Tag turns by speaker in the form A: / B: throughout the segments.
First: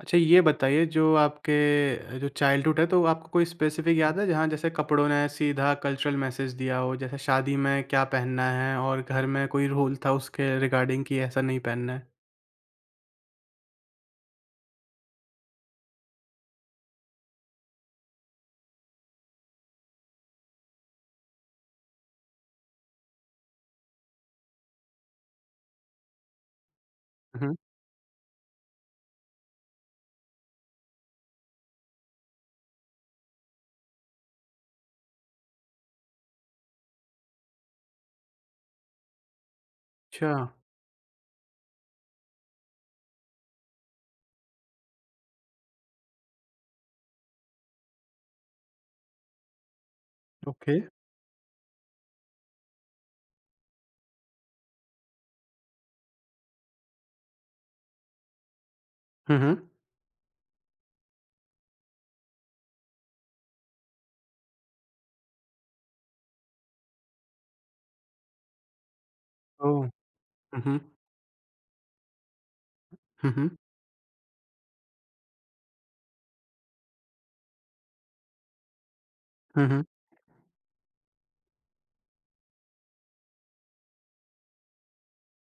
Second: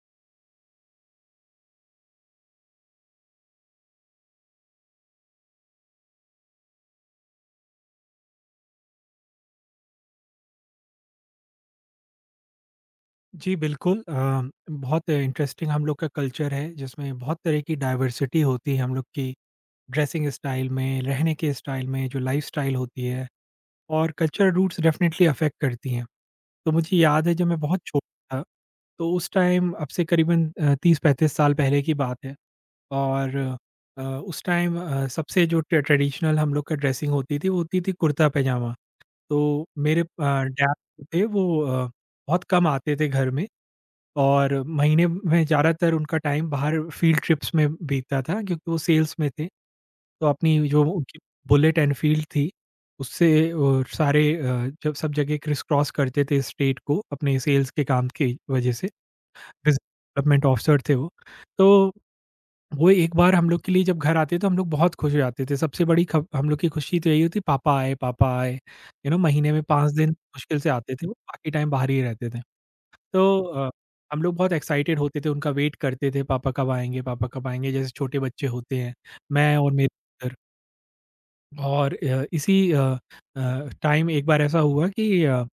A: अच्छा, ये बताइए जो आपके जो चाइल्डहुड है तो आपको कोई स्पेसिफ़िक याद है जहाँ जैसे कपड़ों ने सीधा कल्चरल मैसेज दिया हो? जैसे शादी में क्या पहनना है और घर में कोई रूल था उसके रिगार्डिंग कि ऐसा नहीं पहनना है?
B: जी, बिल्कुल। बहुत इंटरेस्टिंग हम लोग का कल्चर है जिसमें बहुत तरह की डाइवर्सिटी होती है हम लोग की ड्रेसिंग स्टाइल में, रहने के स्टाइल में, जो लाइफ़स्टाइल होती है और कल्चरल रूट्स डेफ़िनेटली अफ़ेक्ट करती हैं। तो मुझे याद है,
A: हुँ,
B: जब
A: हुँ।
B: मैं बहुत छोटा था, तो उस टाइम, अब से करीबन 30-35 साल पहले की बात है। और उस टाइम सबसे जो ट्रेडिशनल हम लोग का ड्रेसिंग होती थी, वो होती थी कुर्ता-पैजामा। तो मेरे
A: अच्छा।
B: डैड थे, वो बहुत कम आते थे घर में और महीने में ज़्यादातर उनका टाइम बाहर फील्ड ट्रिप्स में बीतता था क्योंकि वो सेल्स में थे। तो अपनी,
A: ओके।
B: जो उनकी बुलेट एनफील्ड थी, उससे वो सारे जब सब जगह क्रिस क्रॉस करते थे स्टेट को, अपने सेल्स के काम की वज़ह से।
A: हुँ, हुँ।
B: बिज़नेस डेवलपमेंट ऑफिसर थे वो। तो वो एक बार हम लोग के लिए जब घर आते, तो हम लोग बहुत खुश हो जाते थे। सबसे बड़ी खब हम लोग की खुशी तो यही होती, पापा आए, पापा आए। यू नो, महीने में
A: ओह!
B: 5 दिन मुश्किल
A: हुँ,
B: से
A: हुँ।
B: आते थे वो, बाकी टाइम बाहर ही रहते थे।
A: हुँ,
B: तो
A: हुँ।
B: हम लोग बहुत एक्साइटेड होते थे, उनका वेट करते थे, पापा कब आएँगे पापा कब आएँगे? जैसे छोटे बच्चे होते हैं, मैं
A: हुँ,
B: और
A: हुँ।
B: मेरे ब्रदर। और टाइम एक बार ऐसा हुआ कि अ,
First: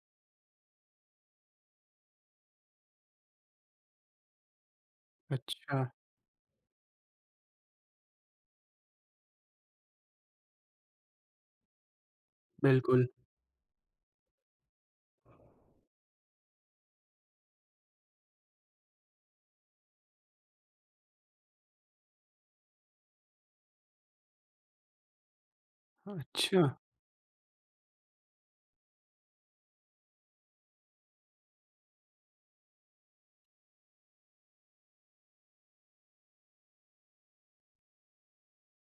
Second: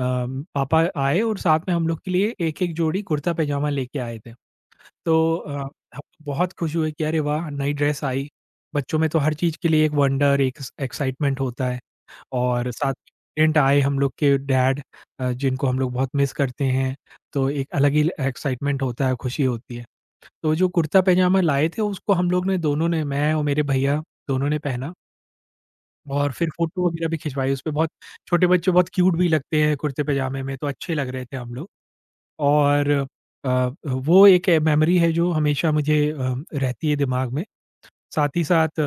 B: पापा आए और साथ में हम लोग के लिए एक-एक जोड़ी कुर्ता पैजामा लेके आए थे। तो
A: अच्छा।
B: हम बहुत खुश हुए कि अरे वाह! नई ड्रेस आई, बच्चों में तो हर चीज़ के लिए एक वंडर, एक एक्साइटमेंट होता है। और साथ
A: बिल्कुल।
B: में आए हम लोग के डैड, जिनको हम लोग बहुत मिस करते हैं, तो एक अलग ही एक्साइटमेंट होता है, खुशी होती है। तो जो कुर्ता पैजामा लाए थे उसको हम लोग ने दोनों ने, मैं और मेरे भैया दोनों ने पहना, और फिर
A: अच्छा।
B: फ़ोटो वगैरह भी खिंचवाई उसपे। बहुत छोटे बच्चे बहुत क्यूट भी लगते हैं कुर्ते पैजामे में, तो अच्छे लग रहे थे हम लोग। और अ, वो एक मेमोरी है जो हमेशा मुझे रहती है दिमाग में। साथ ही साथ,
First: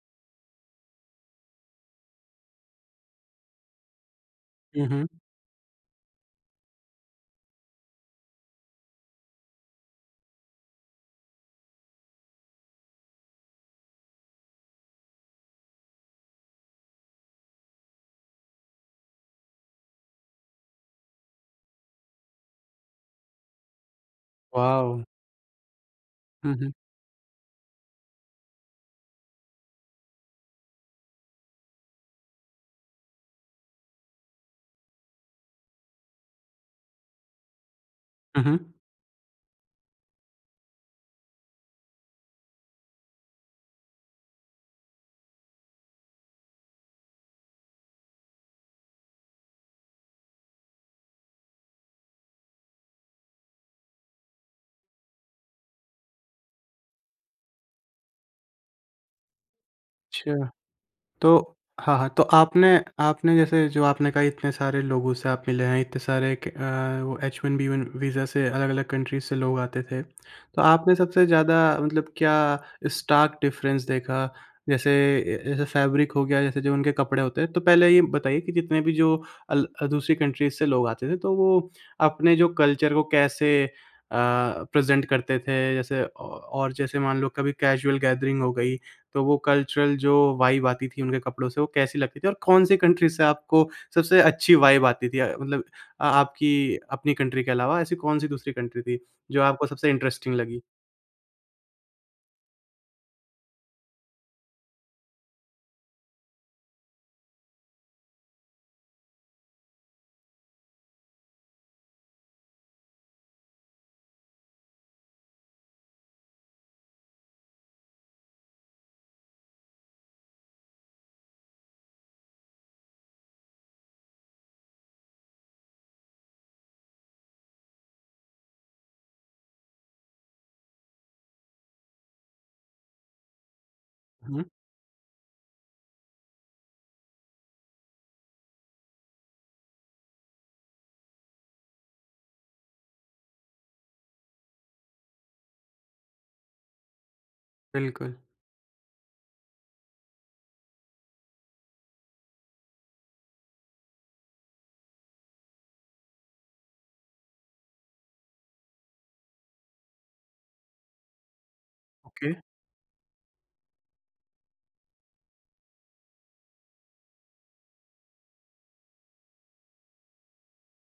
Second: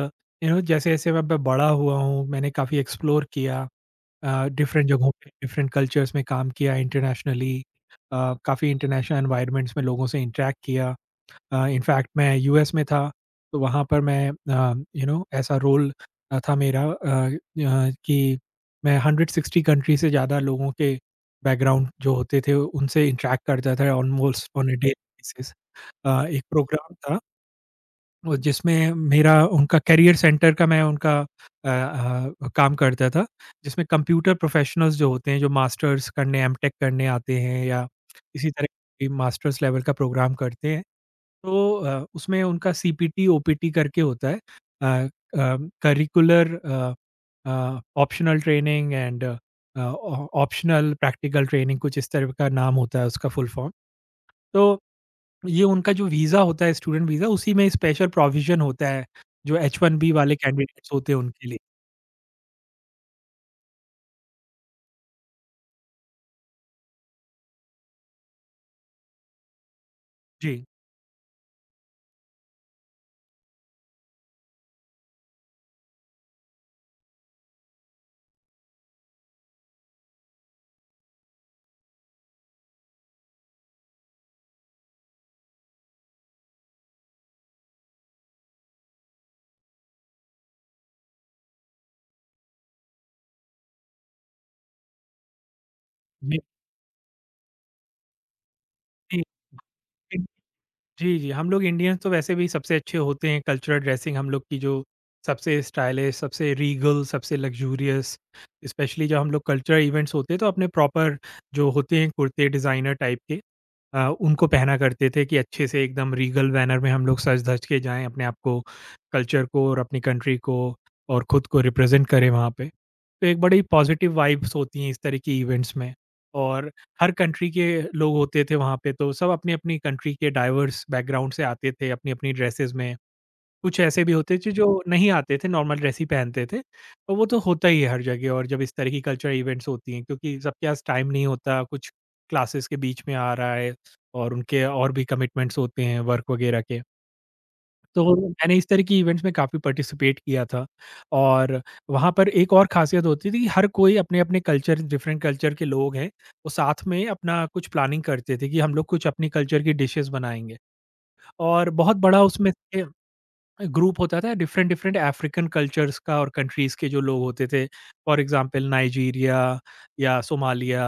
B: यू नो, जैसे-जैसे मैं ब बड़ा हुआ हूँ, मैंने काफ़ी एक्सप्लोर किया।
A: हुँ,
B: डिफरेंट
A: हुँ।
B: जगहों पे, डिफरेंट कल्चर्स में काम किया इंटरनेशनली। अ, काफ़ी इंटरनेशनल एनवायरनमेंट्स में लोगों से इंटरैक्ट किया। इनफैक्ट मैं यूएस में था, तो वहाँ पर मैं यू नो ऐसा रोल था मेरा, कि मैं 160 कंट्री से ज़्यादा लोगों के बैकग्राउंड जो होते थे, उनसे इंटरैक्ट करता था almost on uh daily
A: wow!
B: Basis. एक
A: हुँ, हुँ।
B: प्रोग्राम था वो, जिसमें मेरा उनका करियर सेंटर का, मैं उनका काम करता था, जिसमें कंप्यूटर प्रोफ़ेशनल्स जो होते हैं, जो मास्टर्स करने, एमटेक करने आते हैं या
A: हुँ,
B: इसी तरह
A: हुँ।
B: के मास्टर्स लेवल का प्रोग्राम करते हैं, तो उसमें उनका सीपीटी, ओपीटी करके होता है। Uh uh, curricular, optional training and optional practical training, कुछ इस तरह का नाम होता है उसका फुल फॉर्म। तो ये उनका जो वीज़ा होता है, स्टूडेंट वीज़ा, उसी में स्पेशल प्रोविज़न होता है, जो एच-1बी वाले
A: अच्छा।
B: कैंडिडेट्स होते हैं उनके
A: तो
B: लिए।
A: हाँ, हाँ, तो आपने आपने जैसे जो आपने कहा, इतने सारे लोगों से आप मिले हैं, इतने सारे वो H one B one B one visa से अलग-अलग कंट्रीज़ से लोग आते थे। तो
B: जी,
A: आपने सबसे ज़्यादा मतलब क्या स्टार्क डिफ़रेंस देखा? जैसे ए जैसे फैब्रिक हो गया, जैसे जो उनके कपड़े होते हैं। तो पहले ये बताइए कि जितने भी जो अल दूसरी कंट्रीज़ से लोग आते थे, तो वो अपने जो कल्चर को कैसे प्रेज़ेंट करते थे? जैसे औ और जैसे मान लो कभी कैज़ुअल गैदरिंग हो गई, तो वो कल्चरल जो वाइब आती थी उनके कपड़ों से, वो कैसी लगती थी? और कौन-सी कंट्री से आपको सबसे अच्छी वाइब आती थी? मतलब
B: जी,
A: आपकी अपनी कंट्री के अलावा ऐसी कौन-सी दूसरी कंट्री थी,
B: जी।
A: जो आपको सबसे इंटरेस्टिंग लगी?
B: जी, जी, हम लोग इंडियंस तो वैसे भी सबसे अच्छे होते हैं, कल्चरल ड्रेसिंग हम लोग की जो सबसे स्टाइलिश, सबसे रीगल, सबसे लग्ज़ूरियस, स्पेशली जब हम लोग कल्चरल इवेंट्स होते हैं, तो अपने प्रॉपर जो होते हैं कुर्ते डिज़ाइनर टाइप के, उनको पहना करते थे, कि अच्छे से, एकदम रीगल बैनर में हम लोग सज-धज के जाएँ, अपने आप को, कल्चर को और अपनी कंट्री को और खुद को रिप्रेज़ेंट करें वहाँ पे। तो एक बड़ी पॉज़िटिव वाइब्स होती हैं इस तरह की इवेंट्स में, और हर कंट्री के लोग होते थे वहाँ पे, तो सब अपनी-अपनी कंट्री के डाइवर्स बैकग्राउंड से आते थे, अपनी-अपनी ड्रेसेस में। कुछ ऐसे भी होते
A: हुँ,
B: थे जो नहीं आते थे, नॉर्मल ड्रेस ही पहनते थे। तो वो तो होता ही है हर जगह, और जब इस तरह की कल्चरल इवेंट्स होती हैं, क्योंकि सबके पास टाइम नहीं होता, कुछ क्लासेस के बीच में आ रहा है और उनके और भी कमिटमेंट्स होते हैं वर्क वगैरह के। तो
A: बिल्कुल।
B: मैंने इस तरह की इवेंट्स में काफ़ी पार्टिसिपेट किया था। और वहाँ पर एक और ख़ासियत होती थी कि हर कोई अपने-अपने कल्चर, डिफरेंट कल्चर के लोग हैं, वो साथ में अपना कुछ प्लानिंग करते थे कि हम लोग कुछ अपनी कल्चर की डिशेज़ बनाएँगे, और बहुत बड़ा
A: ओके।
B: उसमें ग्रुप होता था डिफरेंट डिफरेंट अफ्रीकन कल्चर्स का और कंट्रीज़ के जो लोग होते थे। फॉर एग्ज़ाम्पल, नाइजीरिया या सोमालिया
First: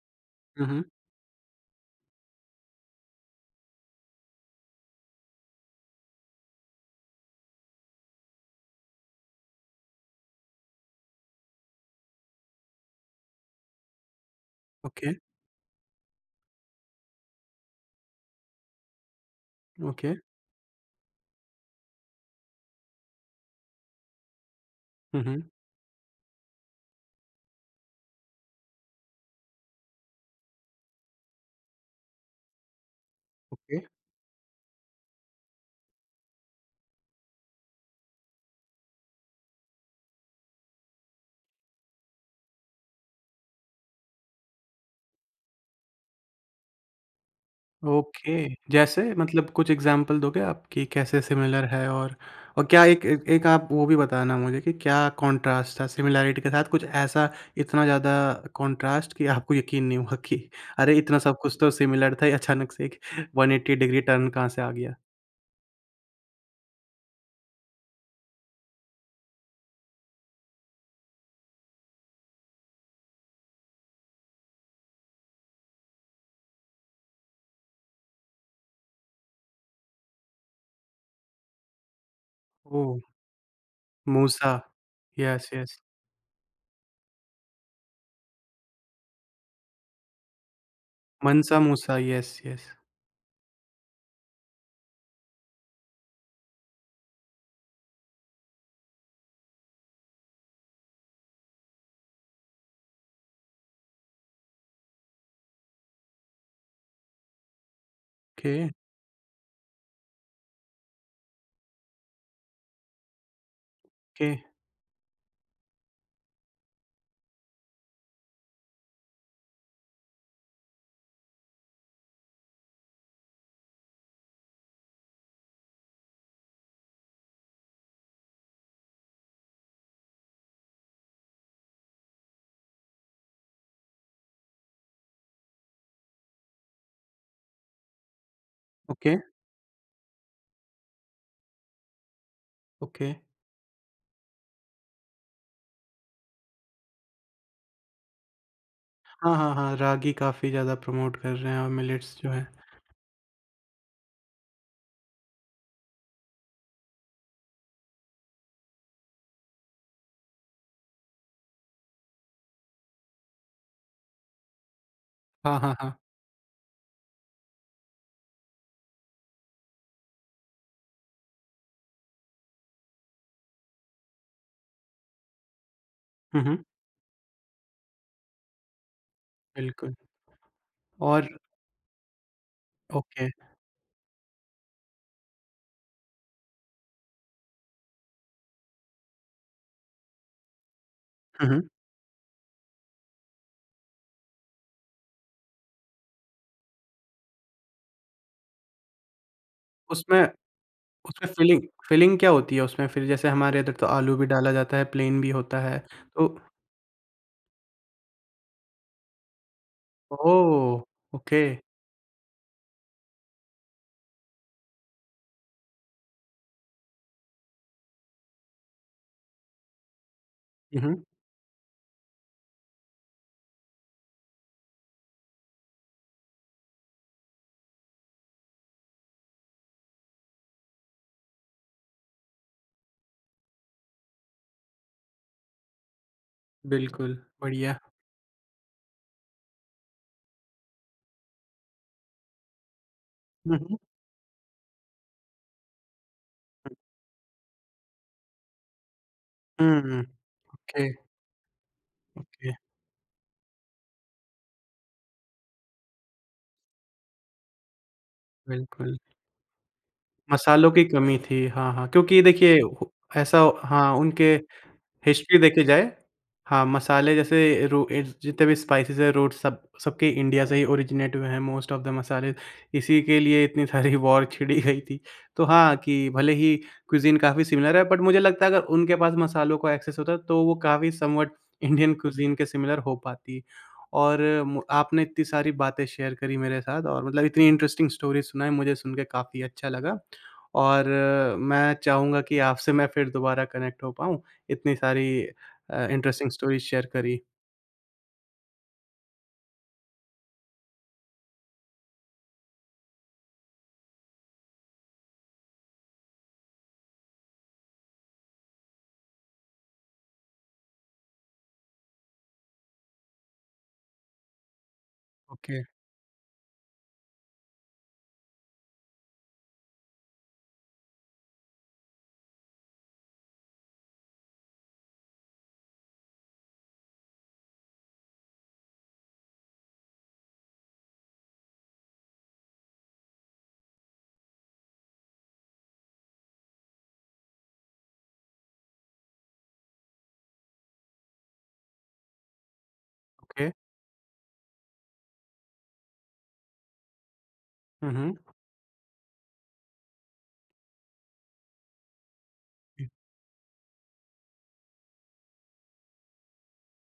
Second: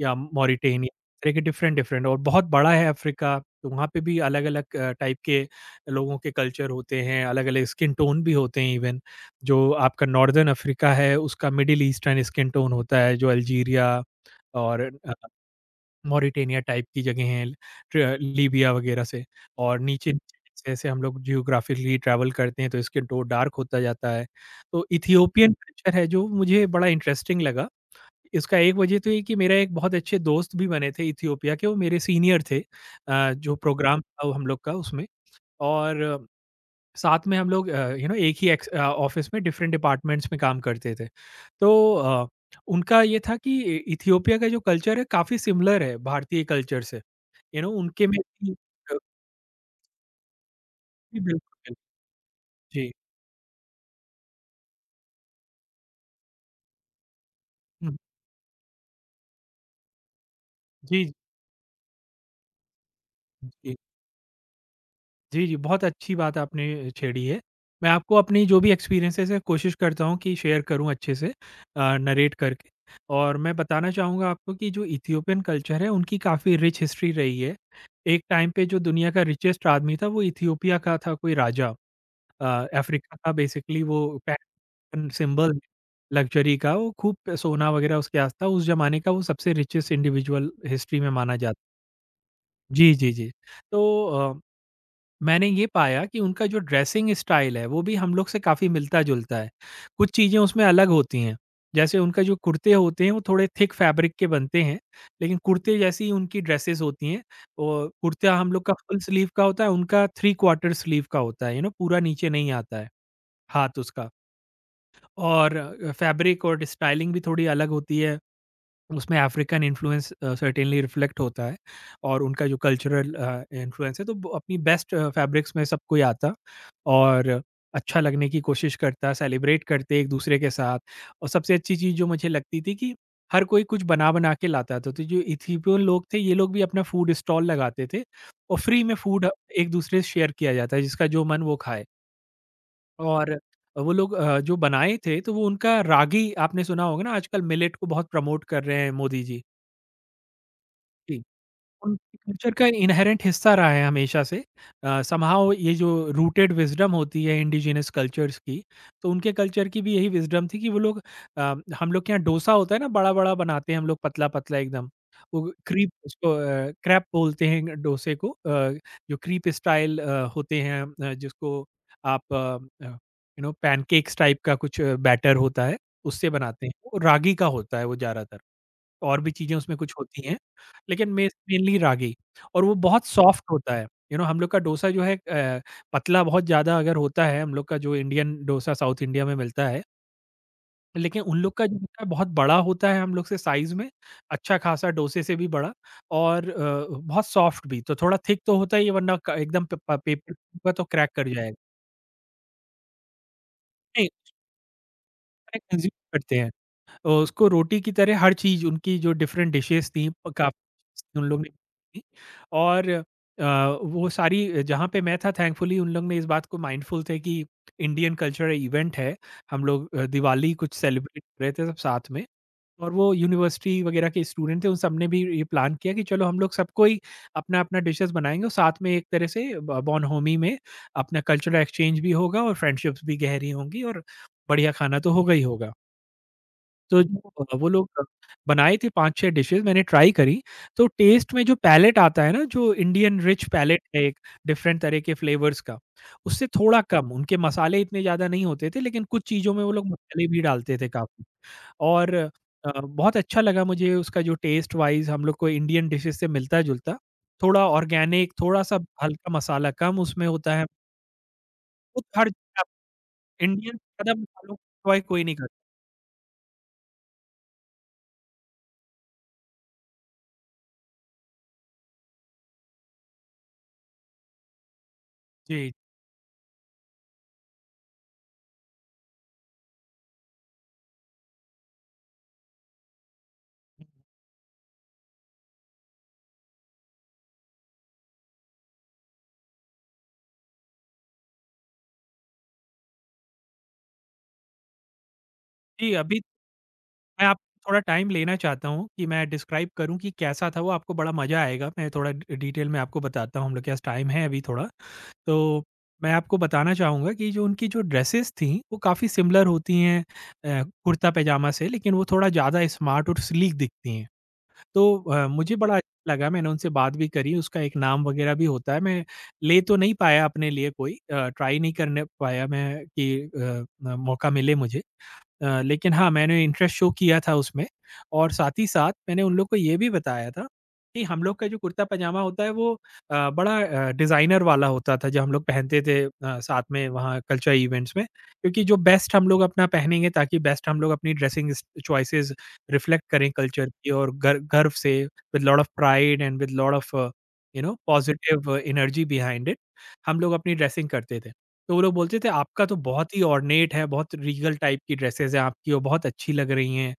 B: या
A: हुँ, हुँ।
B: मॉरिटेनिया, इस तरह के डिफरेंट डिफरेंट, और बहुत बड़ा है अफ्रीका, तो वहाँ पे भी अलग-अलग टाइप के लोगों के कल्चर होते हैं, अलग-अलग स्किन टोन भी होते हैं इवन। जो आपका नॉर्दर्न अफ्रीका है, उसका मिडल ईस्टर्न स्किन टोन होता है, जो अल्जीरिया और
A: ओके,
B: मॉरिटेनिया टाइप की जगह हैं, ट्र लीबिया वगैरह से। और नीचे
A: ओके।
B: नीचे, जैसे जैसे हम लोग जियोग्राफिकली ट्रैवल करते हैं, तो इसके टो डार्क होता जाता है। तो
A: हुँ, हुँ।
B: इथियोपियन कल्चर है जो मुझे बड़ा इंटरेस्टिंग लगा। इसका एक वजह तो ये कि मेरा एक बहुत अच्छे दोस्त भी बने थे इथियोपिया के, वो मेरे सीनियर थे, जो
A: ओके।
B: प्रोग्राम था वो हम लोग का, उसमें और साथ में हम लोग, यू नो, एक ही ऑफिस में डिफरेंट डिपार्टमेंट्स में काम करते थे, तो उनका ये था कि इथियोपिया का जो कल्चर है काफ़ी सिमिलर है भारतीय कल्चर से, यू नो, उनके में
A: ओके,
B: भी- अ,
A: जैसे मतलब कुछ एग्ज़ाम्पल दोगे आप कि
B: जी,
A: कैसे
B: बिल्कुल
A: सिमिलर
B: बिल्कुल।
A: है? और क्या
B: जी,
A: एक एक एक आप वो भी बताना मुझे कि क्या कॉन्ट्रास्ट था सिमिलैरिटी के साथ? कुछ ऐसा इतना
B: हम्म।
A: ज़्यादा कॉन्ट्रास्ट कि आपको यकीन नहीं हुआ कि अरे!
B: जी,
A: इतना सब कुछ तो सिमिलर था, ये अचानक से एक
B: जी,
A: 180 डिग्री टर्न कहाँ से आ गया?
B: जी। जी, बहुत अच्छी बात आपने छेड़ी है। मैं आपको अपनी जो भी एक्सपीरियंसेस हैं कोशिश करता हूँ कि शेयर करूँ अच्छे से, नरेट करके। और मैं बताना चाहूँगा आपको कि जो इथियोपियन कल्चर है, उनकी काफ़ी रिच हिस्ट्री रही है। एक टाइम पे जो दुनिया का रिचेस्ट आदमी था, वो इथियोपिया का था, कोई राजा। अ,
A: ओह!
B: अफ्रीका का बेसिकली वो
A: Musa,
B: pan
A: yes,
B: symbol
A: yes.
B: Luxury का, वो खूब सोना वग़ैरह उसके आस था। उस ज़माने का वो सबसे रिचेस्ट इंडिविजुअल हिस्ट्री में माना जाता
A: मनसा
B: है।
A: Musa, yes, yes.
B: जी, जी, जी। तो अ मैंने ये पाया कि उनका जो ड्रेसिंग स्टाइल है, वो भी हम लोग से काफ़ी मिलता-जुलता है। कुछ चीज़ें उसमें अलग होती हैं, जैसे उनका जो कुर्ते होते हैं वो थोड़े थिक फैब्रिक के बनते हैं, लेकिन कुर्ते जैसी ही उनकी ड्रेसेज़ होती हैं। और कुर्ता हम
A: ओके,
B: लोग का फुल स्लीव का होता है, उनका थ्री क्वार्टर स्लीव का होता है, यू नो, पूरा नीचे नहीं आता है हाथ उसका।
A: ओके,
B: और फैब्रिक और स्टाइलिंग भी थोड़ी अलग होती है। उसमें अफ्रीकन इन्फ्लुएंस सर्टेनली रिफ्लेक्ट होता है, और उनका जो कल्चरल इन्फ्लुएंस है, तो ब अपनी बेस्ट फैब्रिक्स में सब कोई आता और अच्छा लगने की कोशिश करता, सेलिब्रेट करते एक-दूसरे के साथ, और सबसे अच्छी चीज़ जो मुझे लगती थी, कि हर कोई कुछ बना-बना के लाता था। तो जो इथियोपियन लोग थे, ये लोग भी अपना फूड स्टॉल लगाते थे, और फ्री में
A: ओके,
B: फूड एक-दूसरे से शेयर किया जाता है, जिसका जो मन वो खाए।
A: ओके।
B: और वो लोग जो बनाए थे, तो वो उनका रागी, आपने सुना होगा ना, आजकल मिलेट को बहुत प्रमोट कर रहे हैं मोदी
A: हाँ,
B: जी।
A: हाँ, हाँ, रागी काफ़ी ज़्यादा प्रमोट
B: जी,
A: कर रहे हैं और
B: उनके
A: मिलेट्स जो हैं।
B: कल्चर का इन्हेरेंट हिस्सा रहा है हमेशा से। समहाउ ये जो रूटेड विज़डम होती है इंडिजिनस कल्चर्स की, तो उनके कल्चर की भी यही विज़डम थी कि वो लोग, अ, हम लोग के यहाँ डोसा होता है ना, बड़ा-बड़ा बनाते हैं हम लोग, पतला-पतला एकदम। वो
A: हाँ, हाँ,
B: क्रीप,
A: हाँ।
B: उसको क्रैप बोलते हैं, डोसे को, जो क्रीप स्टाइल होते हैं, जिसको आप यू नो पैनकेक्स टाइप का, कुछ बैटर होता है, उससे
A: हुँ, हुँ,
B: बनाते हैं। वो रागी का होता है वो ज़्यादातर। और भी चीज़ें उसमें कुछ
A: बिल्कुल।
B: होती हैं, लेकिन
A: और
B: मेस मेनली रागी। और वो बहुत
A: ओके।
B: सॉफ्ट होता है। यू नो, हम लोग का डोसा जो है पतला बहुत ज़्यादा अगर होता है हम लोग का, जो इंडियन डोसा साउथ इंडिया में मिलता है, लेकिन उन
A: हुँ,
B: लोग का
A: हुँ।
B: जो होता है बहुत बड़ा होता है हम लोग से साइज़ में, अच्छा खासा डोसे से भी बड़ा, और बहुत सॉफ्ट भी, तो थोड़ा थिक तो होता ही है, वरना क एकदम प प
A: उसमें
B: पेपर होगा तो क्रैक कर
A: उसमें
B: जाएगा।
A: फ़िलिंग फ़िलिंग क्या होती है उसमें फिर? जैसे हमारे इधर तो
B: नहीं,
A: आलू भी डाला जाता है, प्लेन भी होता है।
B: कंज़्यूम
A: तो
B: करते हैं। उसको रोटी की तरह हर चीज़, उनकी जो डिफरेंट डिशेज़ थी, प
A: ओह!
B: काफ़ी उन लोग
A: ओके।
B: ने की, और वो सारी, जहाँ पे मैं था, थैंकफुली उन लोग ने इस बात को माइंडफुल थे कि इंडियन कल्चरल इवेंट है। हम लोग दिवाली कुछ
A: हुँ, हुँ।
B: सेलिब्रेट कर रहे थे सब साथ में, और वो यूनिवर्सिटी वगैरह के स्टूडेंट थे, उन सब ने भी ये प्लान किया कि चलो हम लोग सबको ही अपना-अपना डिशेज़ बनाएँगे, और साथ में एक तरह से ब बोनहोमी में अपना कल्चरल एक्सचेंज भी होगा, और फ्रेंडशिप्स भी गहरी होंगी, और बढ़िया खाना तो होगा ही होगा। तो
A: बिल्कुल,
B: जो वो
A: बढ़िया।
B: लोग बनाए थे 5-6 डिशेज़ मैंने ट्राई करी, तो टेस्ट में जो पैलेट आता है ना, जो इंडियन रिच
A: हुँ, हुँ।
B: पैलेट है एक डिफरेंट तरह के फ्लेवर्स का, उससे थोड़ा कम। उनके मसाले इतने ज़्यादा नहीं होते थे, लेकिन कुछ चीज़ों में वो लोग
A: हुँ,
B: मसाले भी डालते
A: ओके,
B: थे काफ़ी। और
A: ओके,
B: बहुत अच्छा लगा मुझे उसका जो टेस्ट वाइज़ हम लोग को इंडियन डिशेज़ से मिलता-जुलता, थोड़ा ऑर्गेनिक, थोड़ा-सा
A: बिल्कुल।
B: हल्का मसाला कम उसमें होता है।
A: मसालों की कमी थी। हाँ, हाँ,
B: वो
A: क्योंकि
B: हर
A: देखिए
B: आप
A: हो ऐसा।
B: इंडियन
A: हाँ,
B: ज़्यादा
A: उनके
B: मसालों को एन्जॉय कोई नहीं
A: हिस्ट्री
B: करता।
A: देखी जाए। हाँ, मसाले जैसे रो ए जितने भी स्पाइसेस हैं, रूट्स सब सबके इंडिया से ही ओरिजिनेट हुए हैं, मोस्ट ऑफ द मसाले। इसी के लिए इतनी सारी वॉर छिड़ी गई थी। तो
B: जी,
A: हाँ, कि भले ही क्विज़ीन काफ़ी सिमिलर है, बट मुझे लगता है अगर उनके पास मसालों का एक्सेस होता तो वो काफ़ी समवट इंडियन क्विज़ीन के सिमिलर हो पाती। और मु आपने इतनी सारी बातें शेयर करी मेरे साथ और मतलब इतनी इंटरेस्टिंग स्टोरीज़ सुनाई, मुझे सुन के काफ़ी अच्छा लगा। और मैं चाहूँगा कि आपसे मैं फिर दोबारा कनेक्ट हो पाऊँ। इतनी सारी
B: जी, अभी
A: इंटरेस्टिंग स्टोरीज़ शेयर करी।
B: मैं आप थोड़ा टाइम लेना चाहता हूँ कि मैं डिस्क्राइब करूँ कि कैसा था वो, आपको बड़ा मज़ा आएगा। मैं थोड़ा डि डिटेल में आपको बताता हूँ, हम लोग के पास टाइम है अभी थोड़ा। तो मैं आपको बताना चाहूँगा कि जो उनकी जो ड्रेसेस थीं, वो काफ़ी सिमिलर होती हैं कुर्ता-पैजामा से, लेकिन वो थोड़ा ज़्यादा स्मार्ट और स्लीक दिखती हैं। तो मुझे
A: ओके।
B: बड़ा अच्छा लगा, मैंने उनसे बात भी करी, उसका एक नाम वगैरह भी होता है। मैं ले तो नहीं पाया अपने लिए कोई ट्राई नहीं करने पाया मैं कि मौका मिले मुझे। लेकिन हाँ, मैंने इंटरेस्ट शो किया था उसमें। और साथ ही साथ मैंने उन लोग को ये भी बताया था कि हम लोग का जो कुर्ता-पजामा होता है वो बड़ा डिज़ाइनर वाला होता था जो हम लोग पहनते थे साथ में वहाँ कल्चर इवेंट्स में। क्योंकि जो बेस्ट हम लोग अपना पहनेंगे ताकि बेस्ट हम लोग अपनी ड्रेसिंग स चॉइसेस रिफ्लेक्ट करें
A: ओके।
B: कल्चर की और गर गर्व से, with lot of pride and with lot of you know
A: hmm, hmm.
B: Positive energy behind it हम लोग अपनी ड्रेसिंग करते थे। तो वो लोग बोलते थे आपका तो बहुत ही ऑर्नेट है, बहुत रीगल टाइप की ड्रेसेस हैं आपकी और बहुत अच्छी लग रही हैं।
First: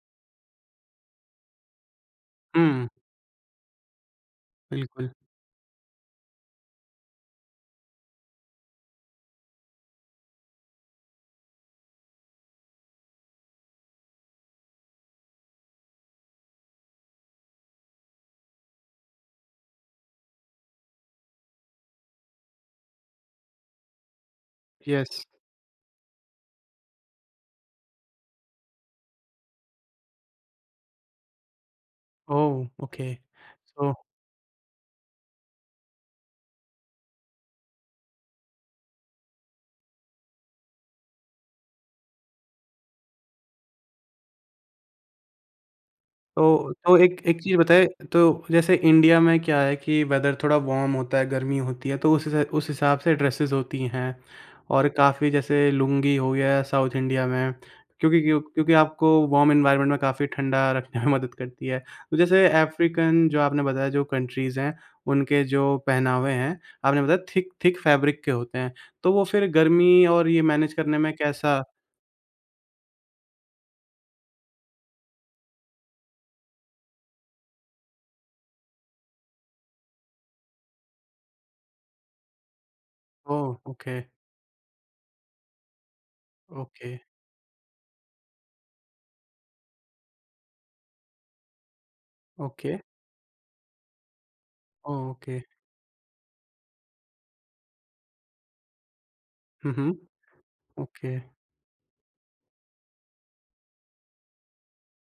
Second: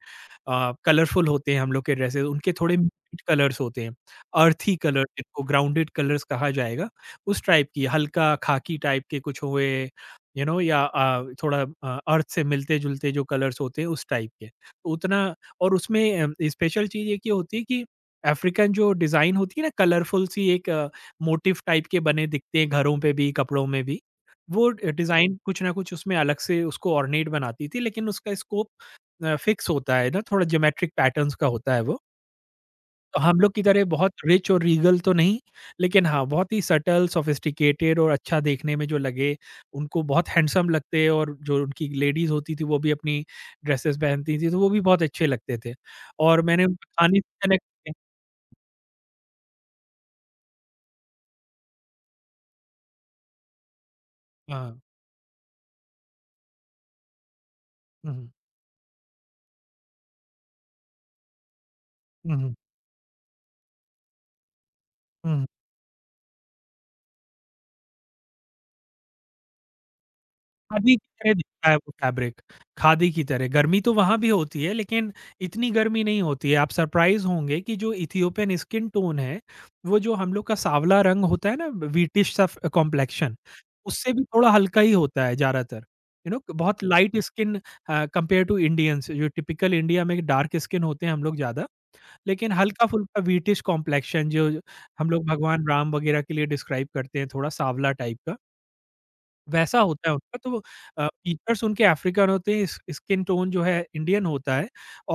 B: कलरफुल होते हैं हम लोग के ड्रेसेस, उनके थोड़े
A: हुँ,
B: म्यूट कलर्स होते हैं, अर्थी कलर
A: बिल्कुल।
B: जिनको ग्राउंडेड कलर्स कहा जाएगा, उस टाइप की। हल्का खाकी टाइप के कुछ हुए यू नो या थोड़ा अर्थ से मिलते-जुलते जो कलर्स होते हैं उस टाइप के। तो उतना। और उसमें स्पेशल चीज़ एक ये की होती है कि अफ्रीकन जो डिज़ाइन होती है ना कलरफुल सी, एक मोटिफ टाइप के बने दिखते हैं घरों पे भी, कपड़ों में भी। वो
A: येस।
B: डिज़ाइन कुछ ना कुछ उसमें अलग से उसको ऑर्नेट बनाती थी, लेकिन उसका स्कोप फ़िक्स होता है ना, थोड़ा ज्योमेट्रिक पैटर्न्स का होता है वो।
A: ओह! ओके।
B: तो हम लोग की तरह
A: सो
B: बहुत रिच और रीगल तो नहीं, लेकिन हाँ, बहुत ही सटल, सोफिस्टिकेटेड और अच्छा देखने में जो लगे, उनको बहुत हैंडसम लगते। और जो उनकी लेडीज़ होती थी, वो भी अपनी ड्रेसेज़ पहनती थी, तो वो भी बहुत अच्छे लगते थे। और मैंने उनके
A: तो
B: खाने
A: एक एक
B: से
A: चीज़
B: कनेक्ट
A: बताएँ,
B: किया।
A: तो जैसे इंडिया में क्या है कि वेदर थोड़ा वार्म होता है, गर्मी होती है, तो उस हिसाब से ड्रेसेस होती हैं
B: हाँ।
A: और काफ़ी जैसे लुंगी हो गया साउथ इंडिया में,
B: हुँ, हुँ।
A: क्योंकि आपको वार्म एनवायरनमेंट में काफ़ी ठंडा रखने में मदद करती है। तो
B: हुँ,
A: जैसे
B: हुँ।
A: अफ्रीकन जो आपने बताया जो कंट्रीज़ हैं,
B: हुँ,
A: उनके
B: हुँ।
A: जो पहनावे हैं, आपने बताया थिक थिक फैब्रिक के होते हैं, तो वो फिर गर्मी और ये मैनेज
B: खादी
A: करने
B: की
A: में
B: तरह
A: कैसा?
B: दिखता है वो फैब्रिक, खादी की तरह। गर्मी तो वहाँ भी होती है लेकिन इतनी गर्मी नहीं होती है। आप सरप्राइज़ होंगे कि जो इथियोपियन स्किन टोन है, वो जो हम लोग का साँवला रंग होता है ना व्हीटिश सा फ कॉम्प्लेक्शन,
A: ओह! ओके,
B: उससे भी थोड़ा हल्का ही होता है ज़्यादातर। यू नो बहुत
A: okay,
B: light skin compare to Indians जो टिपिकल इंडिया में डार्क स्किन होते हैं हम लोग ज़्यादा, लेकिन
A: ओके,
B: हल्का-फुल्का व्हीटिश कॉम्प्लेक्शन जो हम
A: ओह,
B: लोग
A: ओके।
B: भगवान राम वगैरह के लिए डिस्क्राइब करते हैं, थोड़ा साँवला टाइप का।
A: हुँ,
B: वैसा
A: हुँ।
B: होता है उनका तो।
A: ओके,
B: फीचर उनके अफ्रीकन होते हैं, स्किन टोन जो है इंडियन होता है।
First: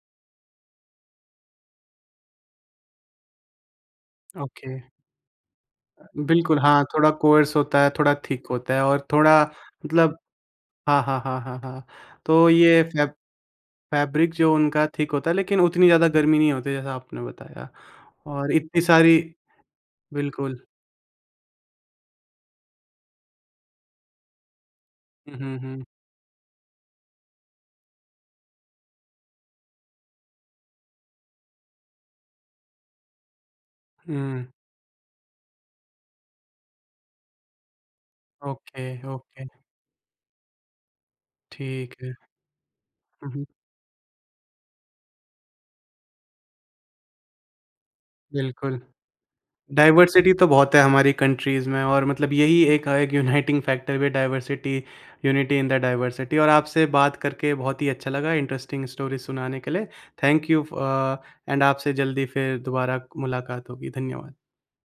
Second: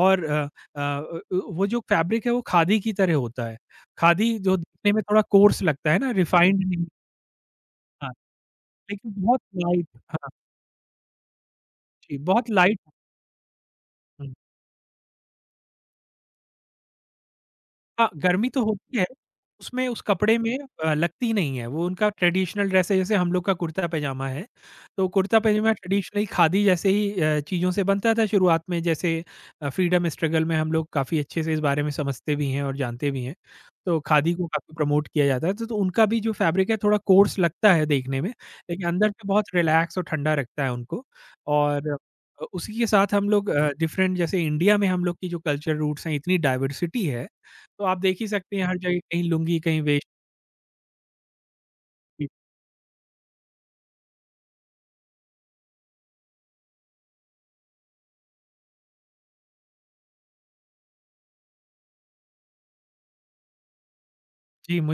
B: और अ अ, उ उ वो जो फैब्रिक है वो खादी की तरह होता है। खादी जो
A: ओके।
B: दिखने में थोड़ा कोर्स लगता है ना,
A: बिल्कुल,
B: रिफाइंड नहीं।
A: हाँ, थोड़ा कोर्स होता है,
B: हाँ,
A: थोड़ा थिक होता है और
B: लेकिन बहुत
A: थोड़ा
B: लाइट।
A: मतलब
B: हाँ,
A: हाँ, हाँ, हाँ, हाँ, हाँ।
B: जी
A: तो
B: बहुत लाइट।
A: ये फैब
B: हुँ।
A: फैब्रिक जो उनका थिक होता है, लेकिन उतनी ज़्यादा गर्मी नहीं होती जैसा आपने बताया?
B: हाँ, गर्मी
A: और
B: तो
A: इतनी
B: होती है।
A: सारी
B: उसमें उस कपड़े में
A: बिल्कुल।
B: लगती नहीं है। वो उनका ट्रेडिशनल ड्रेस है जैसे हम लोग का कुर्ता-पैजामा है, तो
A: हुँ, हुँ,
B: कुर्ता-पैजामा
A: हुँ।
B: ट्रेडिशनली खादी जैसे ही चीज़ों से बनता था शुरुआत में। जैसे फ्रीडम स्ट्रगल में हम लोग काफ़ी अच्छे से इस बारे में समझते भी हैं और जानते भी हैं। तो खादी को
A: हुँ,
B: काफ़ी प्रमोट किया जाता है, तो उनका भी जो फैब्रिक है थोड़ा कोर्स लगता है देखने में,
A: ओके,
B: लेकिन अंदर से
A: ओके,
B: बहुत रिलैक्स और ठंडा रखता है उनको। और
A: ठीक है।
B: उसी के साथ हम
A: हुँ, हुँ,
B: लोग डिफरेंट। जैसे इंडिया में हम लोग की जो कल्चर रूट्स हैं, इतनी डाइवर्सिटी है, तो आप देख ही सकते हैं हर
A: बिल्कुल।
B: जगह, कहीं लुंगी, कहीं वेश्टी।
A: डाइवर्सिटी तो बहुत है हमारी कंट्रीज़ में, और मतलब यही एक एक यूनाइटिंग फैक्टर भी है diversity, unity in the diversity. और आपसे बात करके बहुत ही अच्छा लगा, इंटरेस्टिंग स्टोरी सुनाने के लिए। Thank you. एंड आपसे जल्दी फिर दोबारा मुलाकात होगी। धन्यवाद।
B: जी, मुझे